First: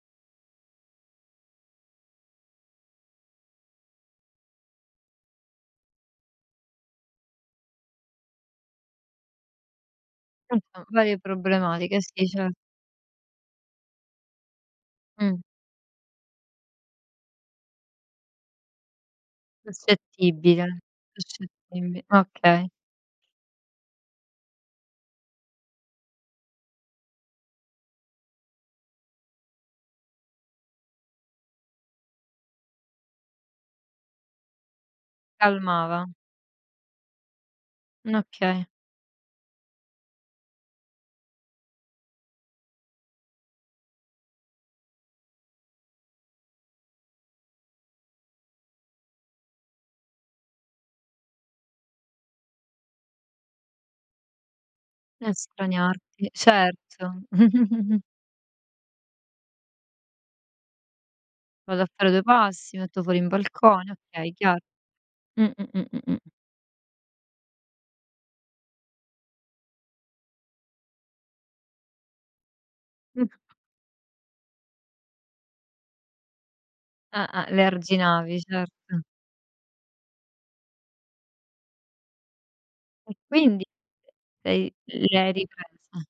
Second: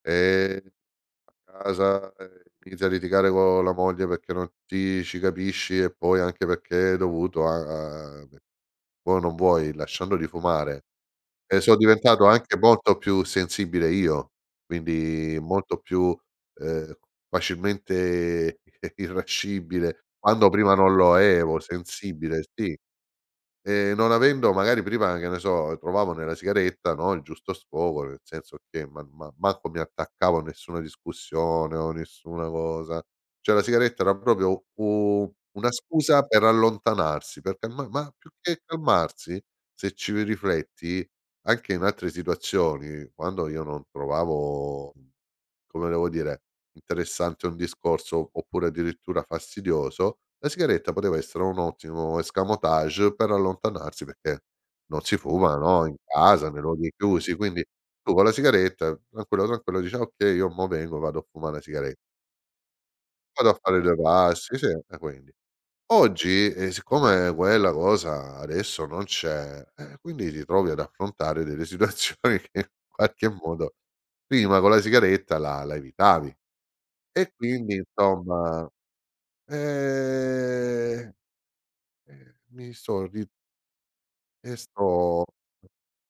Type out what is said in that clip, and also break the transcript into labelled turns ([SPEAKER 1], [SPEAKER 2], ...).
[SPEAKER 1] Eh! A casa, ehm, inizia a litigare co' la moglie perché non ti ci capisci e poi anche perché è dovuto a a ve vuoi o non vuoi, lasciandoli fumare.
[SPEAKER 2] Cento, varie
[SPEAKER 1] E so'
[SPEAKER 2] problematiche,
[SPEAKER 1] diventato
[SPEAKER 2] sì, ce
[SPEAKER 1] anche molto più sensibile io, quindi
[SPEAKER 2] Mh.
[SPEAKER 1] molto più, ehm, facilmente, eh irascibile, quando
[SPEAKER 2] Suscettibile,
[SPEAKER 1] prima non lo ero,
[SPEAKER 2] suscettibi ah
[SPEAKER 1] sensibile,
[SPEAKER 2] okay.
[SPEAKER 1] sì. E non avendo magari prima che ne so, trovavo nella sigaretta, no, il giusto sfogo, nel senso che ma ma manco mi attaccavo a nessuna discussione o nessuna cosa. Cioè la sigaretta era proprio u una
[SPEAKER 2] Calmava.
[SPEAKER 1] scusa per allontanarsi, perché ma ma
[SPEAKER 2] Mh,
[SPEAKER 1] più che
[SPEAKER 2] okay.
[SPEAKER 1] calmarsi, se ci ri rifletti, anche in altre situazioni, quando io non trovavo, mhmm, come devo dire, interessante un discorso, oppure addirittura fastidioso, la sigaretta poteva essere un ottimo escamotage per allontanarsi perché non si fuma, no, in
[SPEAKER 2] Estraniarti,
[SPEAKER 1] casa, nei luoghi
[SPEAKER 2] certo.
[SPEAKER 1] chiusi. Quindi tu con la sigaretta, tranquillo, tranquillo, dici: "Ah, okay, io mo vengo, vado a fumà na
[SPEAKER 2] Vado a
[SPEAKER 1] sigare"
[SPEAKER 2] fare due passi, metto fuori in
[SPEAKER 1] Vado a fare
[SPEAKER 2] balcone.
[SPEAKER 1] due
[SPEAKER 2] Okay,
[SPEAKER 1] passi,
[SPEAKER 2] chiar
[SPEAKER 1] sì, eh quindi.
[SPEAKER 2] Mh, mh, mh, mh, mh, mh.
[SPEAKER 1] Oggi, ehm, siccome quella cosa adesso non c'è, eh quindi ti trovi ad affrontare delle situazioni che in qualche
[SPEAKER 2] Mh.
[SPEAKER 1] modo prima con la sigaretta la la evitavi. E
[SPEAKER 2] Ah-ah, le
[SPEAKER 1] quindi,
[SPEAKER 2] arginavi,
[SPEAKER 1] insomma,
[SPEAKER 2] certo.
[SPEAKER 1] ehm, eh, mi sò
[SPEAKER 2] E
[SPEAKER 1] ri
[SPEAKER 2] quindi, e
[SPEAKER 1] E
[SPEAKER 2] lei le
[SPEAKER 1] sto
[SPEAKER 2] hai riprese.